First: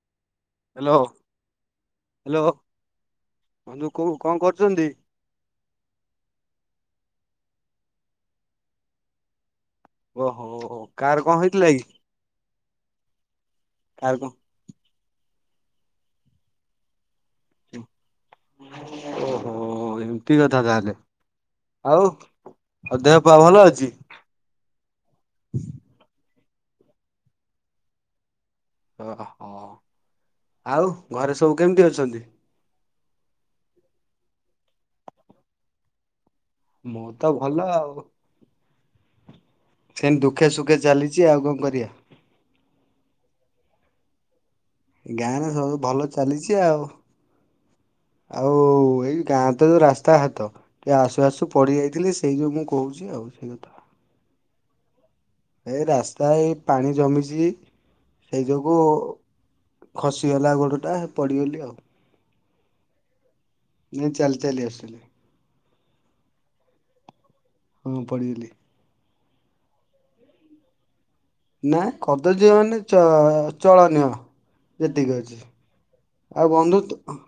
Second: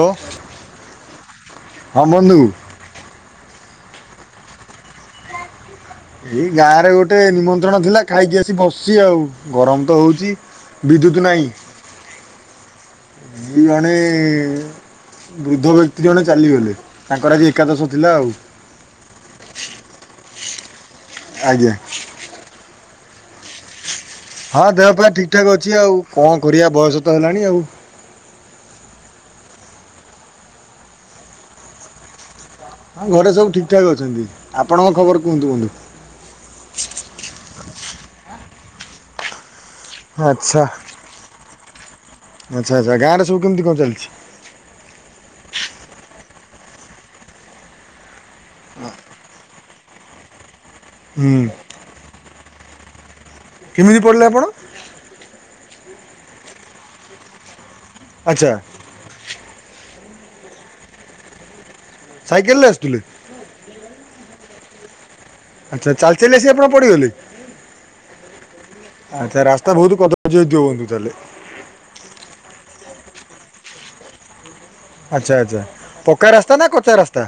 ହୋଉ। Hello hello. ବନ୍ଧୁ କୋଉ କଣ କରୁଛନ୍ତି? ଏଇ ଗାଁ ରେ ଗୋଟେ ନିମନ୍ତ୍ରଣ ଥିଲା, ଖାଇକି ଆସି ବସିଛି ଆଉ। ଗରମ ତ ହଉଛି ଓହୋ ବିଦ୍ୟୁତ କାର କଣ ନାହିଁ ହେଇଥିଲା କି ଜଣେ କାର କଣ ବୃଦ୍ଧ ବ୍ୟକ୍ତି ଜଣେ ଚାଲିଗଲେ ତାଙ୍କର ଆଜି ଏକାଦଶ। ଥିଲା ଆଉ। ଠିକ କଥା ତାହେଲେ ଆଜ୍ଞା। ହଉ ଦେହ ପା ଭଲ ଅଛି? ହଁ ଦେହପା ଠିକ ଠାକ ଅଛି ଆଉ କଣ। କରିଆ ବୟସ ତ ହେଲାଣି ଆଉ। ଓହ ଆଉ ଘରେ ସବୁ କେମିତି ଅଛନ୍ତି? ହଁ ଘରେ ସବୁ ଠିକ ଠାକ୍ ଅଛନ୍ତି। ଆପଣଙ୍କ ଖବର କୁହନ୍ତୁ ବୁନ୍ଧୁ? ମୁଁ ତ ଭଲ ଆଉ। ସେମିତି ଦୁଃଖେ ଆଚ୍ଛା ସୁଖେ ଚାଲିଛି ଆଉ କଣ କରିବା। ଆଚ୍ଛା ଆଚ୍ଛା ଗାଁ ରେ ସବୁ କେମିତି କଣ ଚାଲିଛି? ଗାଁରେ ସବୁ ଭଲ ଚାଲିଛି ଆଉ ଆଉ ଏଇ ଗାଁ ତ ଯୋଉ ରାସ୍ତା ହାତ ଟିକେ ଆସୁ ହୁଁ ଆସୁ ପଡିି ଯାଇଥିଲି ସେଇ ଯୋଉ ମୁଁ କହୁଛି ଆଉ। ସେଇ କଥା। କେମିତି ପଡିଲେ ଆପଣ? [inaudible] ଏଇ ରାସ୍ତା ଏଇ ପାଣି ଜମିଛି। ସେଇ ଆଚ୍ଛା ଯୋଗୁଁ ଖସିଗଲା ଗୋଡଟା ପଡିଗଲି ଆଉ। ସାଇକେଲରେ ଆସିଥିଲି। ନଁ ଚାଲି ଚାଲି ଆସିଲି। ଆଚ୍ଛା ଚାଲି ଚାଲି ଆସି ଆପଣ ପଡିଗଲେ? ହଁ ପଡ଼ିଗଲି। ଆଛା ରାସ୍ତା ବହୁତ କଦର୍ଯ୍ୟ ତାହେଲେ ନା କଦଯ୍ୟ ମାନେ ଚ ଚଳନୀୟ ଯେତିକି ଆଚ୍ଛା ଅଛି। ଆଚ୍ଛା ପକ୍କା ଆଉ ରାସ୍ତା ନା କଚା ବନ୍ଧୁତ ରାସ୍ତା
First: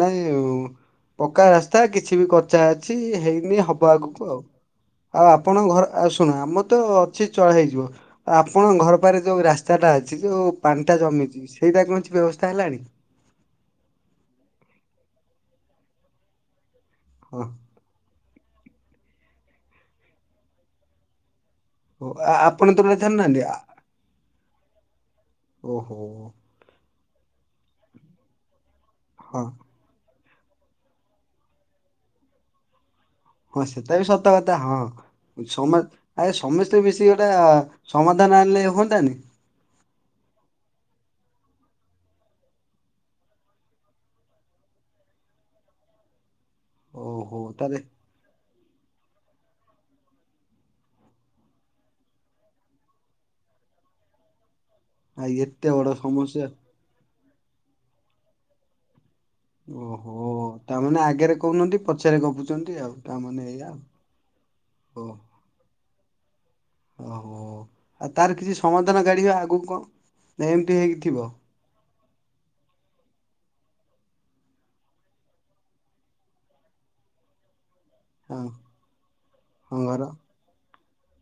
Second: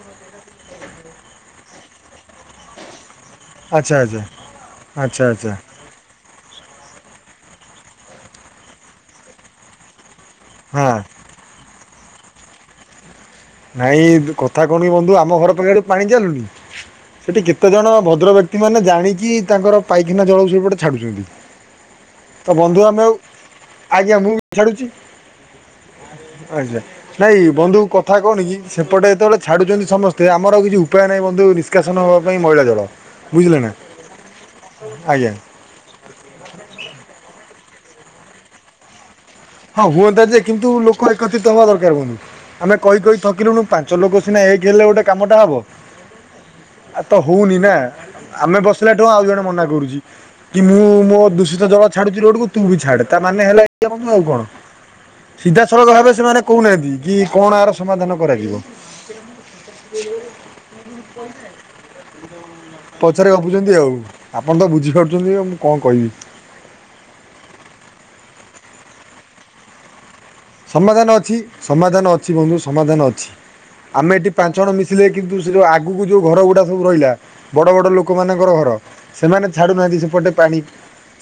ନାଇଁ ପକା ରାସ୍ତା କିଛି ବି କଚ୍ଚା ଅଛି ହେଇ ହବ ଆଚ୍ଛା ଆଚ୍ଛା ଆଗକୁ ଆଉ। ଆଚ୍ଛା ଆଉ ଆଚ୍ଛା ଆପଣ ଘର ଆଉ ଶୁଣ ଆମ ତ ଅଛି ଚଳ ହେଇଯିବ। ଆଉ ଆପଣଙ୍କ ଘର ପାଖରେ ଯୋଉ ରାସ୍ତାଟା ଅ ସେଇ ଯୋଉ ପାଣି ଟା ହଁ ଜମିଛି। ସେଇଟା କଣ ହେଇଚି? ବ୍ୟବସ୍ଥା ହେଲାଣି ନାଇଁ କଥା କଣ କି ବନ୍ଧୁ ଆମ ଘର ପାଖରେ ପାଣି ଚାଲୁନି ହଁ ସେଠି କେତେ ଜଣ ଭଦ୍ର ବ୍ୟ କ୍ତି ମାନେ ଜାଣିକି ତାଙ୍କର ପାଇଖିନା ଜଳକୁ ସେଇପଟେ ଛାଡୁଛନ୍ତି। ଓ ଆପଣ ତଳେ ଛାଡୁ ନାହାଁନ୍ତି। ଛାଡ଼ୁଚି ଆଛା। ନାଇଁ ବନ୍ଧୁ କ କଥା କଣ କି? ସେପଟେ ଯେତେବେଳେ ହଁ। ଛାଡୁଛନ୍ତି ସମସ୍ତେ ତ ଆମର ଆଉ କିଛି ଉପାୟ ନାହିଁ ବନ୍ଧୁ ନିଷ୍କାସନ ହବା ପାଇଁ ମଇଳା ଜଳ। ବୁଝିଲେ ହଁ ନା ସେଟା ବି ସତ କଥା ହଁ ଆଜ୍ଞା ସମ ଆରେ ସମସ୍ତେ ମିଶି ଗୋଟେ ସମାଧାନ ଆଣିଲେ ହୁଅନ୍ତାନି? ହଁ ହୁଅନ୍ତା ଯେ କିନ୍ତୁ ଲୋକ ଏକତ୍ରିତ ହବା ଦରକାର ପୁଣି ଆମେ କହି କହି ଥକିଲୁଣୁ ପାଞ୍ଚ ଲୋକ ସିନା ଏକ ହେଲେ ଗୋଟେ କାମଟା ହବ। ଆଉ ତ ଓହୋ ହଉନି ନା। ତାହେଲେ ଆମେ ବସିଲା ଠୁ ଆଉ ଜଣେ ମନା କି ମୁଁ ମୋ ଦୂଷିତ ଜଳ ଛାଡୁଛି ଲଡ଼ୁକୁ ତୁ ବି ଛାଡ଼େ। ତା ମାନେ ହେଲା ଏକଲା ବନ୍ଧୁ ଆଉ କଣ? ଆ ଏତେ ବଡ ସିଧାସଳଖ ଭାବେ ସେମାନେ ସମସ୍ୟା କହୁନାହାନ୍ତି। କି କଣ ଏହାର ସମାଧାନ କରାଯିବ? ଓହୋ ତାମାନେ ଆଗରେ କହୁନାହାନ୍ତି ପଛରେ ଗପୁଛନ୍ତି ଆଉ ପଛରେ ତାମାନେ ଏଇଆ ଭାବୁଛନ୍ତି ଆଉ ଆପଣ ତ ଓ ବୁଝିପାରୁଛନ୍ତି ଆଉ ମୁଁ କଣ କହିବି? ଓହୋ ଆଉ ତାର କିଛି ସମାଧାନ କାଢ଼ିବା ଆଗକୁ କଣ? ନା ଏମିତି ହେଇକି ସମାଧାନ ଥିବ ଅଛି ସମାଧାନ ଅଛି ବନ୍ଧୁ ସମାଧାନ ଅଛି। ଆମେ ଏଠି ପାଞ୍ଚ ଜଣ ମିଶିଲେ କିନ୍ତୁ ସେ ଯୋଉ ଆଗକୁ ଯୋଉ ଘର ଗୁଡା ସବୁ ରହିଲା ବ ବଡ଼ ବଡ଼ ହଁ ଲୋକମାନଙ୍କର ଘର। ସେମାନେ ହଁ ଛାଡ଼ୁନାହାଁନ୍ତି ଘର ସେପଟେ ପାଣି।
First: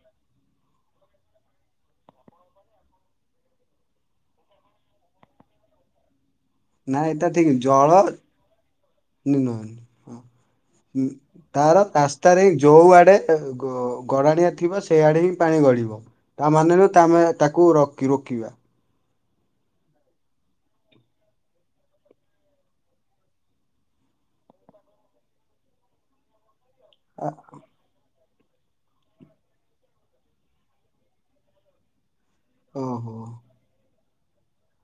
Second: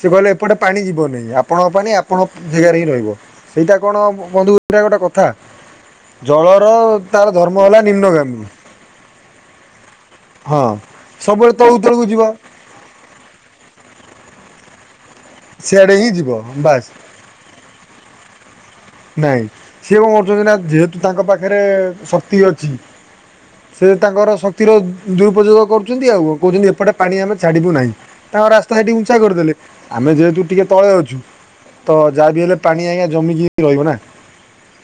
ସେ କହିଲେ ଏପଟେ ପାଣି ଯିବନହିଁ ଆପଣଙ୍କ ପାଣି ଆପଣ ଜାଗାରେ ହିଁ ରହିବ ସେଇଟା। କଣ ବନ୍ଧୁ ଏଟାଗୋଟେ କଥା। ଜଳର ନାଇଁ ତାର ଏଟା ଠିକ ଧର୍ମ ହେଲା ଜଳ ନିମ୍ନଗାମୀ ନୁହଁ ହଁ ସବୁବେଳେ ତଳୁ ତାର ତଳକୁ ଯିବ ରାସ୍ତାରେ ଯୋଉ ଆଡେ ଗ ଗରାଣିଆ ଥିବ ସେ ସେଇଆଡେ ହିଁ ପାଣି ସିଆଡ଼େ ଗଡିବ ହିଁ ଯିବ ତା ବାସ୍ ମାନେ ତାମେ ତାକୁ। କିି ରୋକିବା। ନାଇଁ ସିଏ କଣ କରୁଛନ୍ତି ନା ଯେହେତୁ ତାଙ୍କ ପାଖରେ ଶକ୍ତି ଅଛି ସେ ତାଙ୍କର ଶକ୍ତିର ଦୁରୁପଯୋଗ କରୁଛନ୍ତି ଆଉ କହୁଛନ୍ତି। ଏପଟେ ପାଣି ଆ ଆମେ ଛାଡିବୁ ନାହିଁ। ତାଙ୍କ ରାସ୍ତା ସେଠି ଉଛା କରିଦେଲେ ଆମେ ଯେହେତୁ ଟିକେ ତଳେ ଅଛୁ ତ। ଯାହା ବି ହେଲେ ପାଣି ଆଜ୍ଞା ଜମିକି। ନା [inaudible]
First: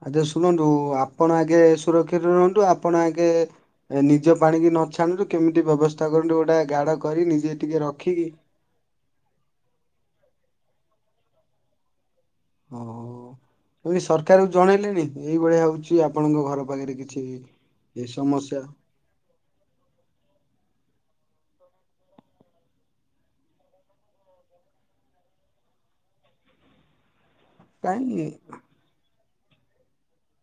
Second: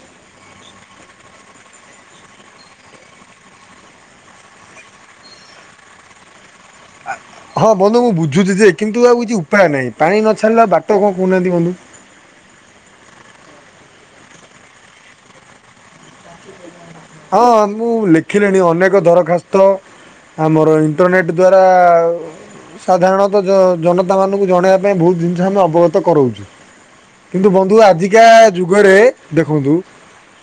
ଆଛା ଶୁଣନ୍ତୁ ଆପଣ ଆଗେ ସୁରକ୍ଷିତ ରୁହନ୍ତୁ ଆପଣ ଆଗେ ନିଜ ପାଣିକି ନ ଛାଣନ୍ତୁ କେମିତି ବ୍ୟବସ୍ଥା କରନ୍ତୁ ଗୋଟେ ଗାଡ। ହଁ ବନ୍ଧୁ ମୁଁ ବୁଝୁଛି ଯେ କିନ୍ତୁ ଆଉ କିଛି ଉପାୟ ନାହିଁ ପାଣି ନ। [inaudible] ଓ ସେ ସରକାରକୁ ଜଣେଇଲେଣି ଏଇଭଳିଆ ହଉଛି ଆପଣଙ୍କ ଘର। ପାଖରେ କିଛି ହଁ ମୁଁ ଏ ସମସ୍ୟା ଲେଖିଲିଣି ଅନେକ ଦରଖାସ୍ତ ଆମର ଏ ଇଣ୍ଟରନେଟ୍ ଦ୍୍ୱାରା ସାଧାରଣତଃ ଜନତାମାନଙ୍କୁ ଜଣାଇବା ପାଇଁ ବହୁତ ଜିନିଷ ଆମେ ଅବଗତ କରାଉଛୁ କିନ୍ତୁ ବନ୍ଧୁ ଆଜିକା କାହିଁ ଯୁଗରେ ଦେଖନ୍ତୁ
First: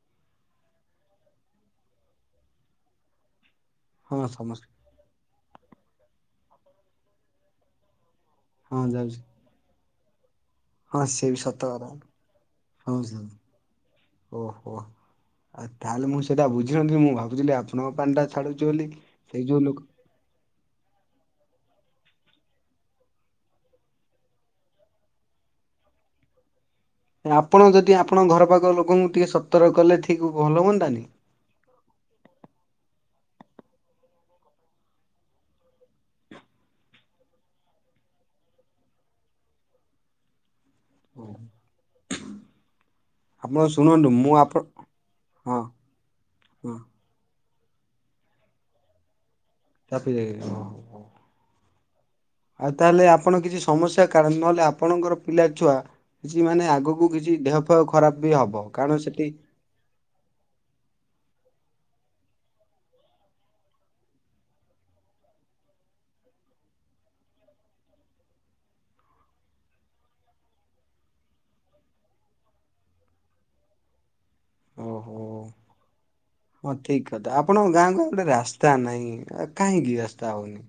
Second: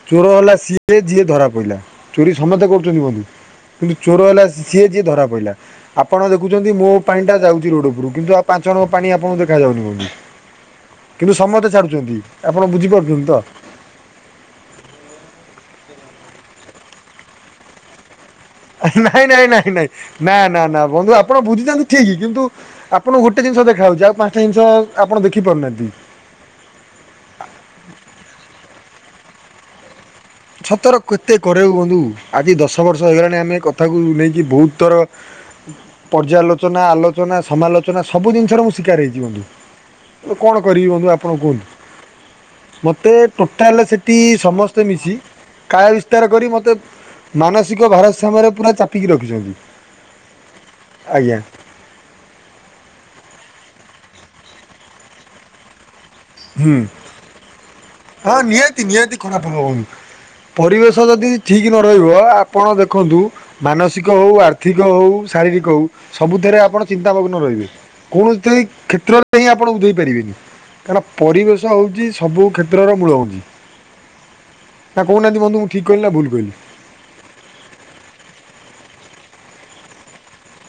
ଚୋର ହେଲା ସିଏ ଯିଏ ଧରା। କହିଲା ଚୋରି ସମସ୍ତେ କରୁଛନ୍ତି ବନ୍ଧୁ। କିନ୍ତୁ ହଁ ଚୋର ହେଲା ସମସ୍ୟା ସିଏ ଯିଏ ଧରା। କହିଲା ଆପଣ ଦେଖୁଛନ୍ତି ମୋ ପାଇଁ ଟା ଯାଉଛି ରୋଡ ଉପରୁ। କିନ୍ତୁ ଆ ପାଞ୍ଚ ହଁ ଜଣଙ୍କ ପାଣି ଯାଉଛି ଆପଙ୍କୁ ଦେଖାଯାଉନି କଉଠି ହଁ ସେ ବି ସତ କ ଆପଣ ହ ବୁଝିପାରୁଛନ୍ତି ତ ଓହୋ ଆଉ ତାହେଲେ ମୁଁ। ସେଇଟା ବୁଝିିନଥିଲିନ୍ତି ମୁଁ ଭାବୁଥିଲି ଆପଣଙ୍କ ପାଣିଟା। ଛାଡୁଛି ବୋଲି ନାଇଁ ସେଇ ନାଇଁ ଯୋଉ ନାଇଁ ଲୋକ ନାଇଁ ନ। ନା ନା ବନ୍ଧୁ ଆପଣ ବୁଝିଥାନ୍ତି ଠିକ କିନ୍ତୁ ଆପଣଙ୍କୁ ଗୋଟେ ଜିନିଷ ଦେଖାହେଉଛି ଆଉ ପାଞ୍ଚଟା ଜିନିଷ ଆପଣ ଦେଖି ପାରୁନାହାନ୍ତି ଆପଣ ଯଦି ଆପଣ ଘର ପାଖ ଲୋକଙ୍କୁ। ଟିକେ ସତର କଲେ ଠିକ ଭଲ ସତର ହୁଅନ୍ତାନି କେତେ କରେବ ବନ୍ଧୁ ଆଜି ଦଶ ବର୍ଷ। ଆମେ କ ନେଇି ବତର ପର୍ଯ୍ୟାଲୋଚନା ଆଲୋଚନାାଲଚନାୁ ଜିରାର ହେୁ [inaudible] କରିବୁ ଆପଣ କୁହନ୍ତୁ ମତେ ଆପଣ ଟୋଟାଲ ଶୁଣନ୍ତୁ ସେଠି ମୁଁ ଆପଣ ସମସ୍ତେ ମିଶି। ହଁ କାୟ ବିସ୍ତାର କରି ମତେ ହଁ ମାନସିକ ଭାରସ୍ୟାମରେ ପୁରା ଚାପିକି ରଖିଛନ୍ତି। ତାପି ଦେଇ ହ ହ, ଆଜ୍ଞା ଆଉ ତାହେଲେ ଆପଣ କିଛି ସମସ୍ୟା କା ନହେଲେ ଆପଣଙ୍କର ପିଲା ଛୁଆ କିଛି ମାନେ ହୁଁ ଆଗକୁ କିଛି ଦେହ ଫେହ୍ ହଁ ନିହାତି ନିହାତି ଖରାପ ହବ କଣ ପରିବେଶ ଯଦି ଠିକ ରହିବ ଆପଣ ଦେଖନ୍ତୁ ମାନସିକ ହଉ ଆର୍ଥିକ ହଉ ଶାରୀରିକ ହଉ ସବୁଥିରେ ଆପଣ ଚିନ୍ତାମଗ୍ନ ରହିବେ କୌଣସି କ୍ଷେତ୍ରରେ ହିଁ ଆପଣ ବୁଝେଇ ପାରିବେନି। କାରହି ପରିବେଶ ହଉଛି ସବୁ କ୍ଷେଟ୍ର [unintelligible] ନା ଓହୋ। କହୁନାହାନ୍ତି ବନ୍ଧୁ ମୁଁ ଠିକ୍ କହିଲି ନା ଭୁଲ୍? ହଁ ଠିକ୍ କଥା। ଆପଣଙ୍କ ଗାଁକୁ ଗୋଟେ ରାସ୍ତା ନାହିଁ। କାହିଁକି ରାସ୍ତା ହଉନି?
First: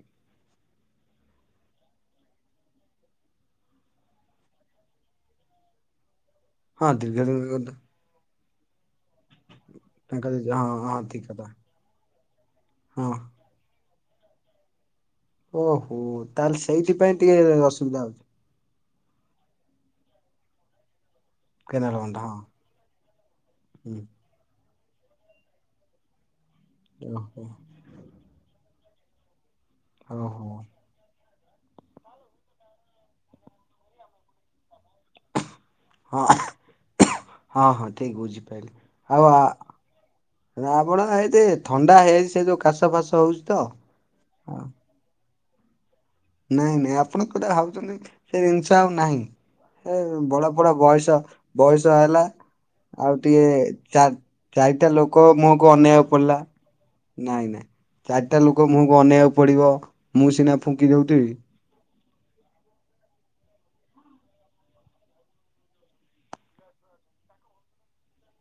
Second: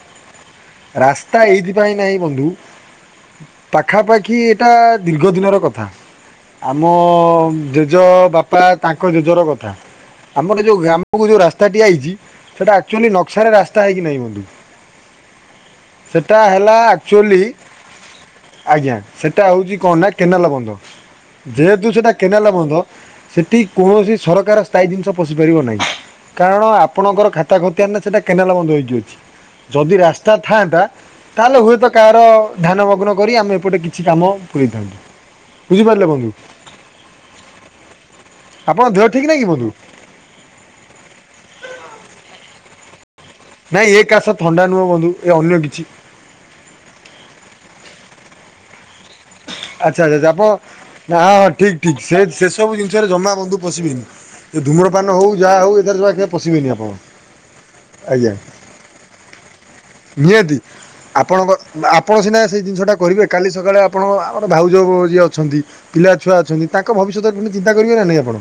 ରାସ୍ତା ଏଇଥିପାଇଁ ନାହିଁ ବନ୍ଧୁ, ପାଖାପାଖି ଏଇଟା ଦୀର୍ଘ ଦିନର କଥା। ହଁ ଆମ ଦୀର୍ଘ ଜେଜ ବାପ ତା ତାଙ୍କ ଜେଜର ଗ ତାଙ୍କ ଆମର ହଁ ଯୋଉ ହଁ ଠିକ ଗ୍ରାମକୁ ଯୋଉ କଥା ରାସ୍ତାଟି ଆଇଛି। ସେଟା ଆକ୍ଚୁଆଲି ହଁ। ନଖିଆ ର ରାସ୍ତା ହେଇ କି ନାଇ ବନ୍ଧୁ? ଓହୋ। ସେଟା ତାହେଲେ ହେଲା ସେଇଥିପାଇଁ ଆକ୍ଚୁଆଲି ଟିକେ ଅସୁବିଧା ହଉଚି? ଆଜ୍ଞା ସେଟା ହଉଛି କଣ ନା କେନାଲ ବନ୍ଧ। ଯେହେତୁ କେନାଲ ସେଇଟା ବନ୍ଧ ହଁ। କେନାଲ ବନ୍ଧ। ସେଠି ହୁଁ କୌଣସି ସରକାର ପାଇପ୍ ଜିନିଷ ପସି ପାରିବ ନାହିଁ। କାରଣ ଆପଣଙ୍କର ଓହୋ ଖାତା ଖତିଆନ ରେ ସେଟା କେନାଲ ବନ୍ଧ ହେଇ [unintelligible] ଯଦି ତା ଓହୋ ଥାନ୍ତା ତାହେଲେ ହୁଏତ କାହାର ଧ୍ୟାନମଗ୍ନ କରି ଆମେ ଏପଟେ କିଛି କାମ ପୂରେଇ ଥାନ୍ତୁ। ହଁ ହଁ ହଁ ଠିକ୍ ବୁଝିପାଇଲି। ଆପଣଙ୍କ ଦେହ ଆଉ ଠିକ୍ ନାହିଁ କି ବନ୍ଧୁ? ଆ- ଆପଣ ଏତେ ଥଣ୍ଡା ହେଇଯାଇଚି ସେ ଯୋଉ କାଶ ଫାଶ ହଉଛି ତ ନାଇଁ ଏ କାଶ ହଁ, ଥଣ୍ଡା ନୁହଁ ବନ୍ଧୁ। ଏ ଅନ୍ୟ କିଛି ନାଇଁ ନାଇଁ ଆପଣ କୋଉଟା ଭାବୁଚନ୍ତି ସେ ଜିନିଷ ଆଉ ନାହିଁ। ଏ ଆଚ୍ଛା ଆଚ୍ଛା ଆପଣ ବଡ ପଡ ନା ବୟସ ହଁ ଠିକ୍ ବୟସ ଠିକ୍ ସେ ହେଲା। ସେସବୁ ଜିନିଷରେ ଆଉ ଜମା ଟିକେ ବନ୍ଧୁ ପଶିବେନି। ଚା ଏ ଚାରିଟା ଧୂମ୍ରପାନ ଲୋକ ହଉ ଯାହା ମୁହଁକୁ ହଉ ଏଥିରେ ଅନେଇବାକୁ ଜମା କେବେ ପଡିଲା। ପଶିବେନି ଆପଣ ନାଇଁ ନାଇଁ ଆଜ୍ଞା ଚାରିଟା ଲୋକ ମୁହଁକୁ ଅନେଇବାକୁ ପଡିବ। ମୁଁ ସିନା ନିହାତି। ଫୁ ଆପଣଙ୍କ ଆପ୍ ଆପଣ ସିନା ସେ ଜିନିଷଟା କରିବେ, କାଲି ସକାଳେ ଆପଣ ଆ ଅ, ଭାଉଜ କୁ ଯିଏ ଅଛନ୍ତି, ପିଲା ଛୁଆ ଅଛନ୍ତି, ତାଙ୍କ ଭବିଷ୍ୟତ କେମିତି ଚିନ୍ତା କରିବେ ନା ନାଇଁ ଆପଣ?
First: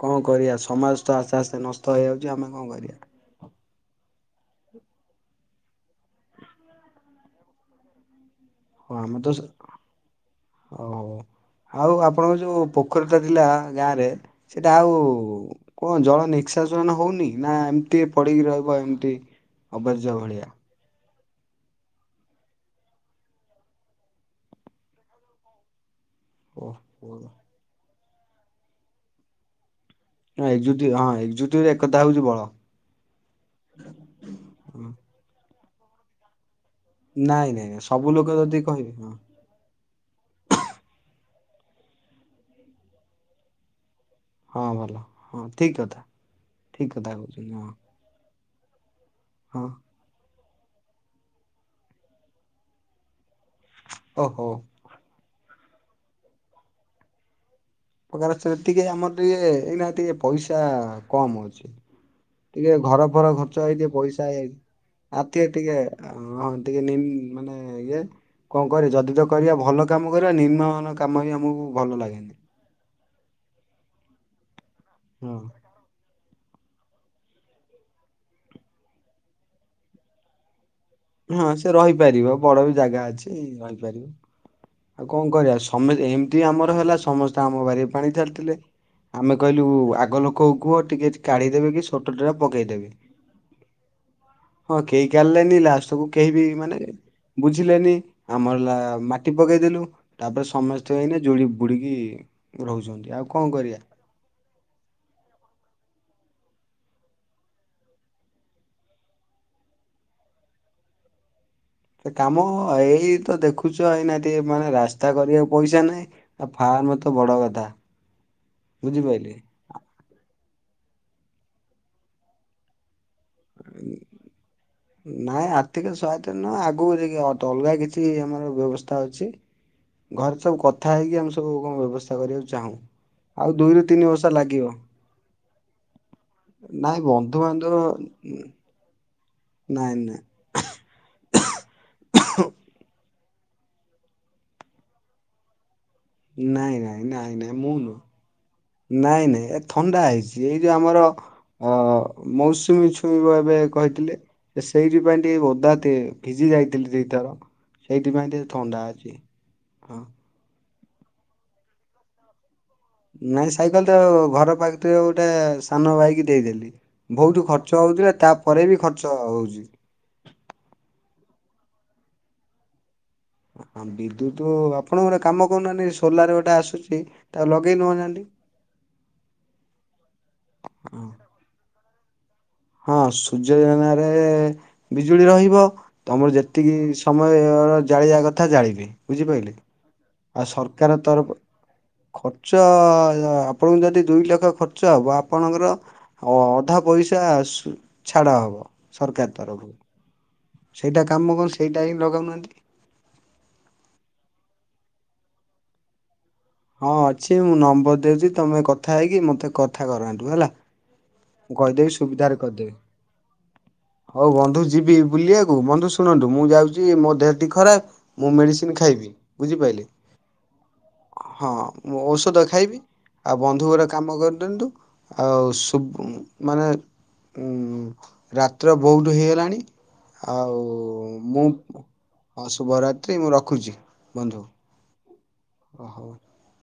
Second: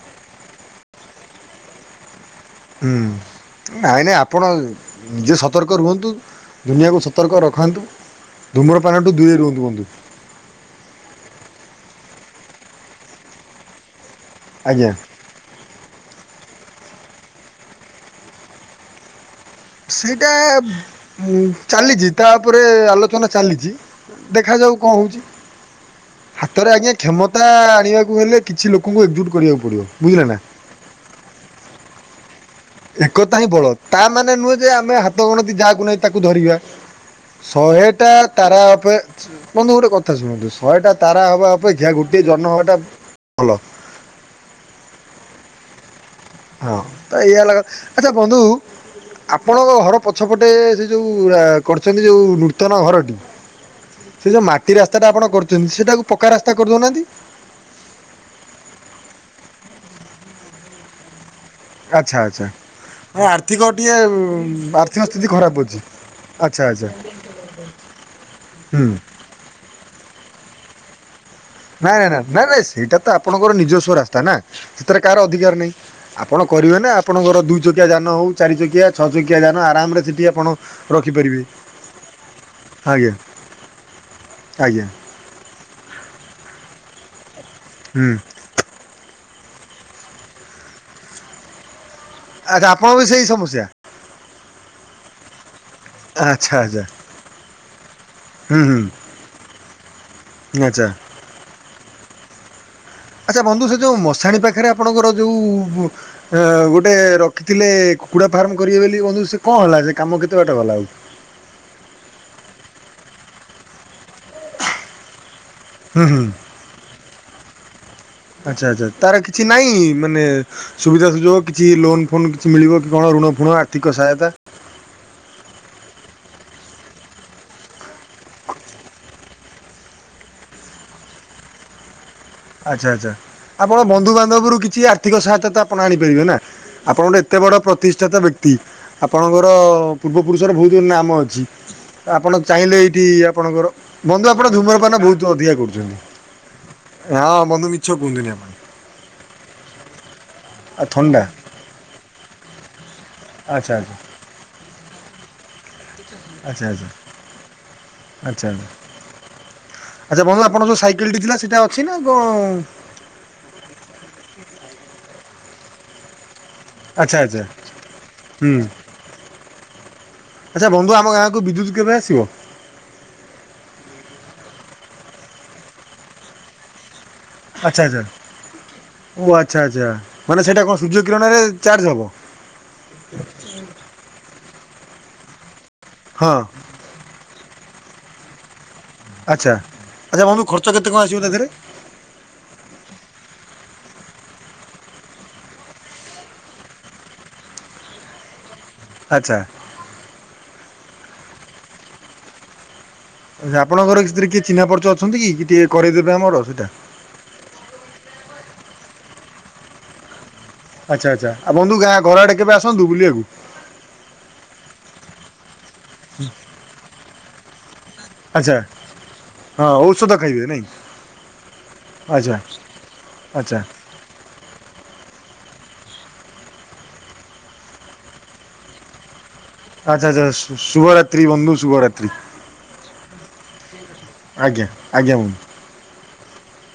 କଣ କରିଆ ସମାଜ ତ ଆସ୍ତେ ଆସ୍ତେ ନଷ୍ଟ ହେଇ ଯେ ଆମେ କଣ ହୁଁ କରିବା? ନାଇଁ ନାହିଁ ଆପଣ ନିଜେ ସତର୍କ ରୁହନ୍ତୁ। ଦୁନିଆକୁ ସତର୍କ ରଖାନ୍ତୁ। ହ ଧୂମ୍ରପାନଠୁ ଆମେ ତ ଦୂରେଇ ସ, ରୁହନ୍ତୁ ବନ୍ଧୁ ହଉ ଆଉ ଆପ ଆପଣଙ୍କ ଯୋଉ ପୋଖରୀଟା ଥିଲା ଗାଁରେ ସେଇଟା ଆଉ ଆଜ୍ଞା। ଉ କଣ ଜଳ ନିକ୍ସ ଇସା ସନା ହଉନି ନା ଏମତି ପଡିକି ରହିବ ଏମିତି ଅବାଜ୍ୟ ସେଇଟା ଭଳିଆ ବ୍ ହୁଁ ଚାଲିଛି ତାପରେ ଆଲୋଚନା ଚାଲିଛି ଦେଖାଯାଉ କଣ ହଉଛି। ହାତରେ ଆଜ୍ଞା ଓହୋ କ୍ଷମତା ଆଣିବାକୁ ହେଲେ କିଛି ଲୋକଙ୍କୁ ଏକଜୁଟ୍ କରିବାକୁ ପଡ଼ିବ। ହ ଏକଯୁତି ହଁ ଏକଯୁତିରେ ଏକତା ହଉଛି ବଳ। ଏକତା ହିଁ ବଳ, ତା ମାନେ ନୁହେଁ ଯେ ହଁ। ଆମେ ହାତ ଗଣତି ଯାହା ତା ନେଇ ତାକୁ ଧରିବା ନାଇଁ ନାଇଁ ନାଇଁ ଶହେ ସବୁ ଟା ଲୋକ ଯଦି ତାରା କହିବେ ପେ ହଁ ସୁ ବନ୍ଧୁ ଗୋଟେ କଥା ଶୁଣନ୍ତୁ ଶହେ ଟା ତାରା ହବା ଅପେକ୍ଷା ଗୋଟିଏ ଜନ ହବା ଟା ଭଲ। ହଁ ଭଲ ହଁ ଠିକ କଥା। ହଁ। ଠିକ କଥା ତ ଏଇ କହୁଛନ୍ତି ହେଲା ହଁ ଆଚ୍ଛା ବନ୍ଧୁ ହଁ ଆପଣଙ୍କ ଘର ପଛପଟୁ ଗୋଟେ ଏ ସେଇ ଯୋଉ ଆ କରିଛନ୍ତି ଯୋଉ ନୂତନ ଘରଟି ସେ ଯୋଉ ଓହୋ ମାଟି ରାସ୍ତା ଟା ଆପଣ କରୁ ତିନ୍ ସେଟାକୁ ପକ୍କା ରାସ୍ତା କରିଦଉନାହାନ୍ତି? ଉପକାରତିକି ଆମର ଟିକେଏଇନା ଟିକେ ପଇସା କମ୍ ହଉଛି। ଆଚ୍ଛା ଆଚ୍ଛା ଟିକେ ଘର ହଁ ଫର ଆର୍ଥିକ ଖର୍ଚ୍ଚ ହେଇଥେ ଟିକେ ପଇସା ହେଆଇ ଆର୍ଥିକ ସ୍ଥିତି ଆତିଏ ଖରାପ ଟିକେ ଅଛି ଆ ହଁ ଆଚ୍ଛା ଟିକେ ଆଚ୍ଛା ନି ମାନେ ଇଏ କଣ ହୁଁ କର ଯଦି ତ କରିବା ଭଲ କାମ କରିବା ନିମ୍ନ ନୂଆ କାମ ଆଜ୍ଞା ନାଇଁ ନାଇଁ ନା ନାଇଁ ନାଇ ସେଇଟା ତ ଆପଣଙ୍କର ନିଜସ୍ୱ ରାସ୍ତା ନା। ସେଥିରେ କାହାର ହଁ ଅଧିକାର ନାହିଁ। ଆପଣ କରିବେ ନା ଆପଣଙ୍କର ଦୁଇ ଚକିଆ ଯାନ ହେଉ ଚାରି ଚକିଆ ଛଅ ଚକିଆ ଯାନ ଆରାମରେ ସେଠି ଆପଣ ରଖିପାରିବେ ହଁ ସେ ରହିପାରିବ ବଡ ବି ଜାଗା ଆଜ୍ଞା ଅଛି ରହିପାରିବ। ଆଜ୍ଞା ଆଉ କଣ କରି ଆସୁ ତମେ ଏମିତି ଆମର ହେଲା ସମସ୍ତେ ଆମ ବାରେ ହୁଁ ପାଣି ଠେଲଥିଲେ। ଆମେ କହିଲୁ ଉ ଆଗ ଲୋକ କୁହ ଟିକେ କାଢ଼ିଦେବେ କିସ ଆଚ୍ଛା। ଆପଣ ବି ସେଇ ସମସ୍ୟା। ହଁ କେହି କାରିଲେନି ଲାଷ୍ଟ ସବୁ କେହି ବି ଆଚ୍ଛା ମାନେ, ଆଚ୍ଛା ବୁଝିଲେନି, ହୁଁ ଆମର ଲା ହୁଁ ମା ପକେଇଦେଲୁ, ତାପରେ ଆଚ୍ଛା ସମସ୍ତେ ଏଇନେ ଯୁଡ଼ି ବୁଡି। ଡିକି। ଆଚ୍ଛା ବନ୍ଧୁ ସେ ଯୋଉ ମଶାଣି ପାଖରେ। ଆପଣଙ୍କର ଯୋଉ। ଅ ଗୋଟେ ରଖିଥିଲେ କୁକୁଡା ଫାର୍ମ କରିବେ ବୋଲି। ବନ୍ଧୁ ସେ କଣ ହେଲା ସେ କାମ କେତେ ବାଟ ଗଲା ଆଉ। ସେ କାମ ଏଇ ତ ଦେଖୁଛ ଏଇନା ଟିକେ ମାନେ ରାସ୍ତା କରିବାକୁ ପଇସା ହୁଁ ନାହିଁ। ହୁଁ ଆ ଫାର୍ମ ତ ବଡ କଥା ଆଚ୍ଛା ଆଚ୍ଛା ତାର ବୁଝିପାଇଲେ। କିଛି ନାହିଁ ମାନେ ସୁବିଧା ସୁଯୋଗ କିଛି ଲୋନ ଫୋନ କିଛି ମିଳିବ କି। କଣ ଋଣ ଫୁଣ ଆର୍ଥିକ ସହାୟତା। ନାଇଁ ଆର୍ଥିକ ସହାୟତା ନୁହଁ ଆଗକୁ ଯାଇକି ଅଲଗା କିଛି ଆମର ବ୍ୟବସ୍ଥା ଅଛି। ଘରେ ସବୁ କଥା ହେଇକି ଆମେ ସବୁ କଣ ବ୍ୟବସା। ଆଚ୍ଛା ଆଛା ଆପଣ ବନ୍ଧୁ ବର୍ଷ ବାନ୍ଧବ ରୁ ଲାଗିବ କିଛି ଆର୍ଥିକ ସହାୟତା ତ ଆପଣ ଆଣିପାରିବେ ନା। ନାଇଁ ଆପଣ ଗୋଟେ ଏତେ ବଡ ବନ୍ଧୁବାନ୍ଧବ ପ୍ରତିଷ୍ଠାତା ବ୍ୟକ୍ତି। ଆପଣଙ୍କର ନାଇଁ ପୂର୍ବ ନାଇଁ ପୁରୁଷର ବହୁତ ନାମ ଅଛି। ଆପଣ ଚାହିଁଲେ ଏଇଠି। ଆପଣଙ୍କର ବନ୍ଧୁ ଆପଣ ଧୁମ୍ରପାନ ବହୁତ ଅଧିକା କରୁଛନ୍ତି। ନାଇଁ ନା ନାଇଁ ହଁ ନାଇଁ ବନ୍ଧୁ ମୁଁ ମିଛ କୁହନ୍ତୁନି ଆପଣ ନୁହଁ। ନାଇଁ ନାଇଁ ଏ ଥଣ୍ଡା ହେଇଛି ଏଇ। ଯେ ଆଉ ଆମର ଥଣ୍ଡା ମଉସୁମି ଛୁଇଁବ ଏବେ ଆଚ୍ଛା ଆଚ୍ଛା କହିଥିଲେ। ସେଇଥି ପାଇଁ ଟିକେ। କି ଓଦା ତେ। ଭିଜି ଆଚ୍ଛା ଆଚ୍ଛା ଯାଇଥିଲି ଦିଥର। ଆଚ୍ଛା ସେଇଥିପାଇଁ ଆଚ୍ଛା ଟିକ ଥଣ୍ଡା ଅଛି ହଁ। ସାଇକେଲ ଟି ଥିଲା ସେଇଟା ଅଛି ନା କଣ। ସେଟା ସାନ ଭାଇକି ଦେଇଦେଲି। ଆଚ୍ଛା ଆଚ୍ଛା ବହୁତ ଖର୍ଚ୍ଚ ହଉଥିଲା ହୁଁ ତାପରେ ବି ଖର୍ଚ୍ଚ ହଉଛି। କୁ ବିଦ୍ୟୁତ୍ କେବେ ଆସିବ। ଆ ଆ ବିଦ୍ୟୁତ ଆପଣଙ୍କ ଗୋଟେ କାମ କରୁନାହାନ୍ତି। ସୋଲାର ଗୋଟେ ଆସୁଛି। ତାକୁ ଲଗେଇ ଆଚ୍ଛା ଆଚ୍ଛା ଦଉନାହାନ୍ତି। ଓ ଆଚ୍ଛା ଆଛା ମାନେ ସେଇଟା କଣ ହଁ ସୂର୍ଯ୍ୟ କିରଣରେ ଚାର୍ଜ ହବ। ହଁ ସୂଯ୍ୟ କିରଣ ରେ। ବିଜୁଳି ରହିବ। ହଁ ତମର ଯେତିକି ସମୟର। ଜାଳିବା କଥା ଜାଳିବେ। ଆଚ୍ଛା। ବୁଝିପାଇଲେ। ଆଚ୍ଛା ବନ୍ଧୁ ଆଉ ଖର୍ଚ୍ଚ କେତେ ସରକାର କଣ ଆସିବ ତା ତରଫ ଦେହରେ ଖର୍ଚ୍ଚ ଅ ଆପଣଙ୍କୁ ଯଦି ଦୁଇ ଲକ୍ଷ ଖର୍ଚ୍ଚ। ଖର୍ଚ୍ଚ ହବ ଆପଣଙ୍କର ଅ ଅଧା ପଇସା ଆ ସ ଛାଡ଼ ହବ। ସରକାର ଆଚ୍ଛା। ତରଫରୁ। ସେଇଟା କାମ କଣ ସେଇଟା ହିଁ ଲଗାଉନାହାନ୍ତି। ଆଚ୍ଛା ଆପଣଙ୍କର ସେଥିରେ କିଏ ଚିହ୍ନା ପରିଚିତ ଅଛନ୍ତି କି, ଟିକେ କରେଇଦେବେ ଆମର। ସେଇଟା ହଁ ଅଛି ମୁଁ ନମ୍ବର ଦଉଛି। ତମେ କଥା ହେଇକି ମତେ କଥା କରାନ୍ତୁ ହେଲା। ଆଚ୍ଛା ଆଚ୍ଛା ଆଉ ବନ୍ଧୁ କହିଦେବି ଗାଁ ଘର ଆଡ଼େ ସୁବିଧାରେ କେବେ କରିଦେବି ଆସନ୍ତୁ ବୁଲିବାକୁ ହଉ ବନ୍ଧୁ ଯିବି ବୁଲିବାକୁ ବନ୍ଧୁ ଶୁଣନ୍ତୁ ମୁଁ ଯାଉଛି ମୋ ଦେହଟି ଖରାପ ମୁଁ ଆଚ୍ଛା ମେଡିସିନ ଖାଇବି ହଁ ବୁଝିପାଇଲେ ଔଷଧ ଖାଇବେ ନାଇଁ ହଁ ମୁଁ ଆଚ୍ଛା ଔଷଧ ଖାଇବି ଆଉ ଆଚ୍ଛା ବନ୍ଧୁଙ୍କର କାମ କରିଦିଅନ୍ତୁ ଆଉ। [unintelligible] ମାନେ ଉ ରାତ୍ର ବହୁତ ହେଇଗଲାଣି। ଆଚ୍ଛା ଆଚ୍ଛା ଆଉ ଶୁଭରାତ୍ରି ମୁଁ ବନ୍ଧୁ ଶୁଭରାତ୍ରି ହ ଶୁଭରାତ୍ରି ମୁଁ ରଖୁଛି ବନ୍ଧୁ। ଆଜ୍ଞା ଆଜ୍ଞା ବନ୍ଧୁ। [unintelligible]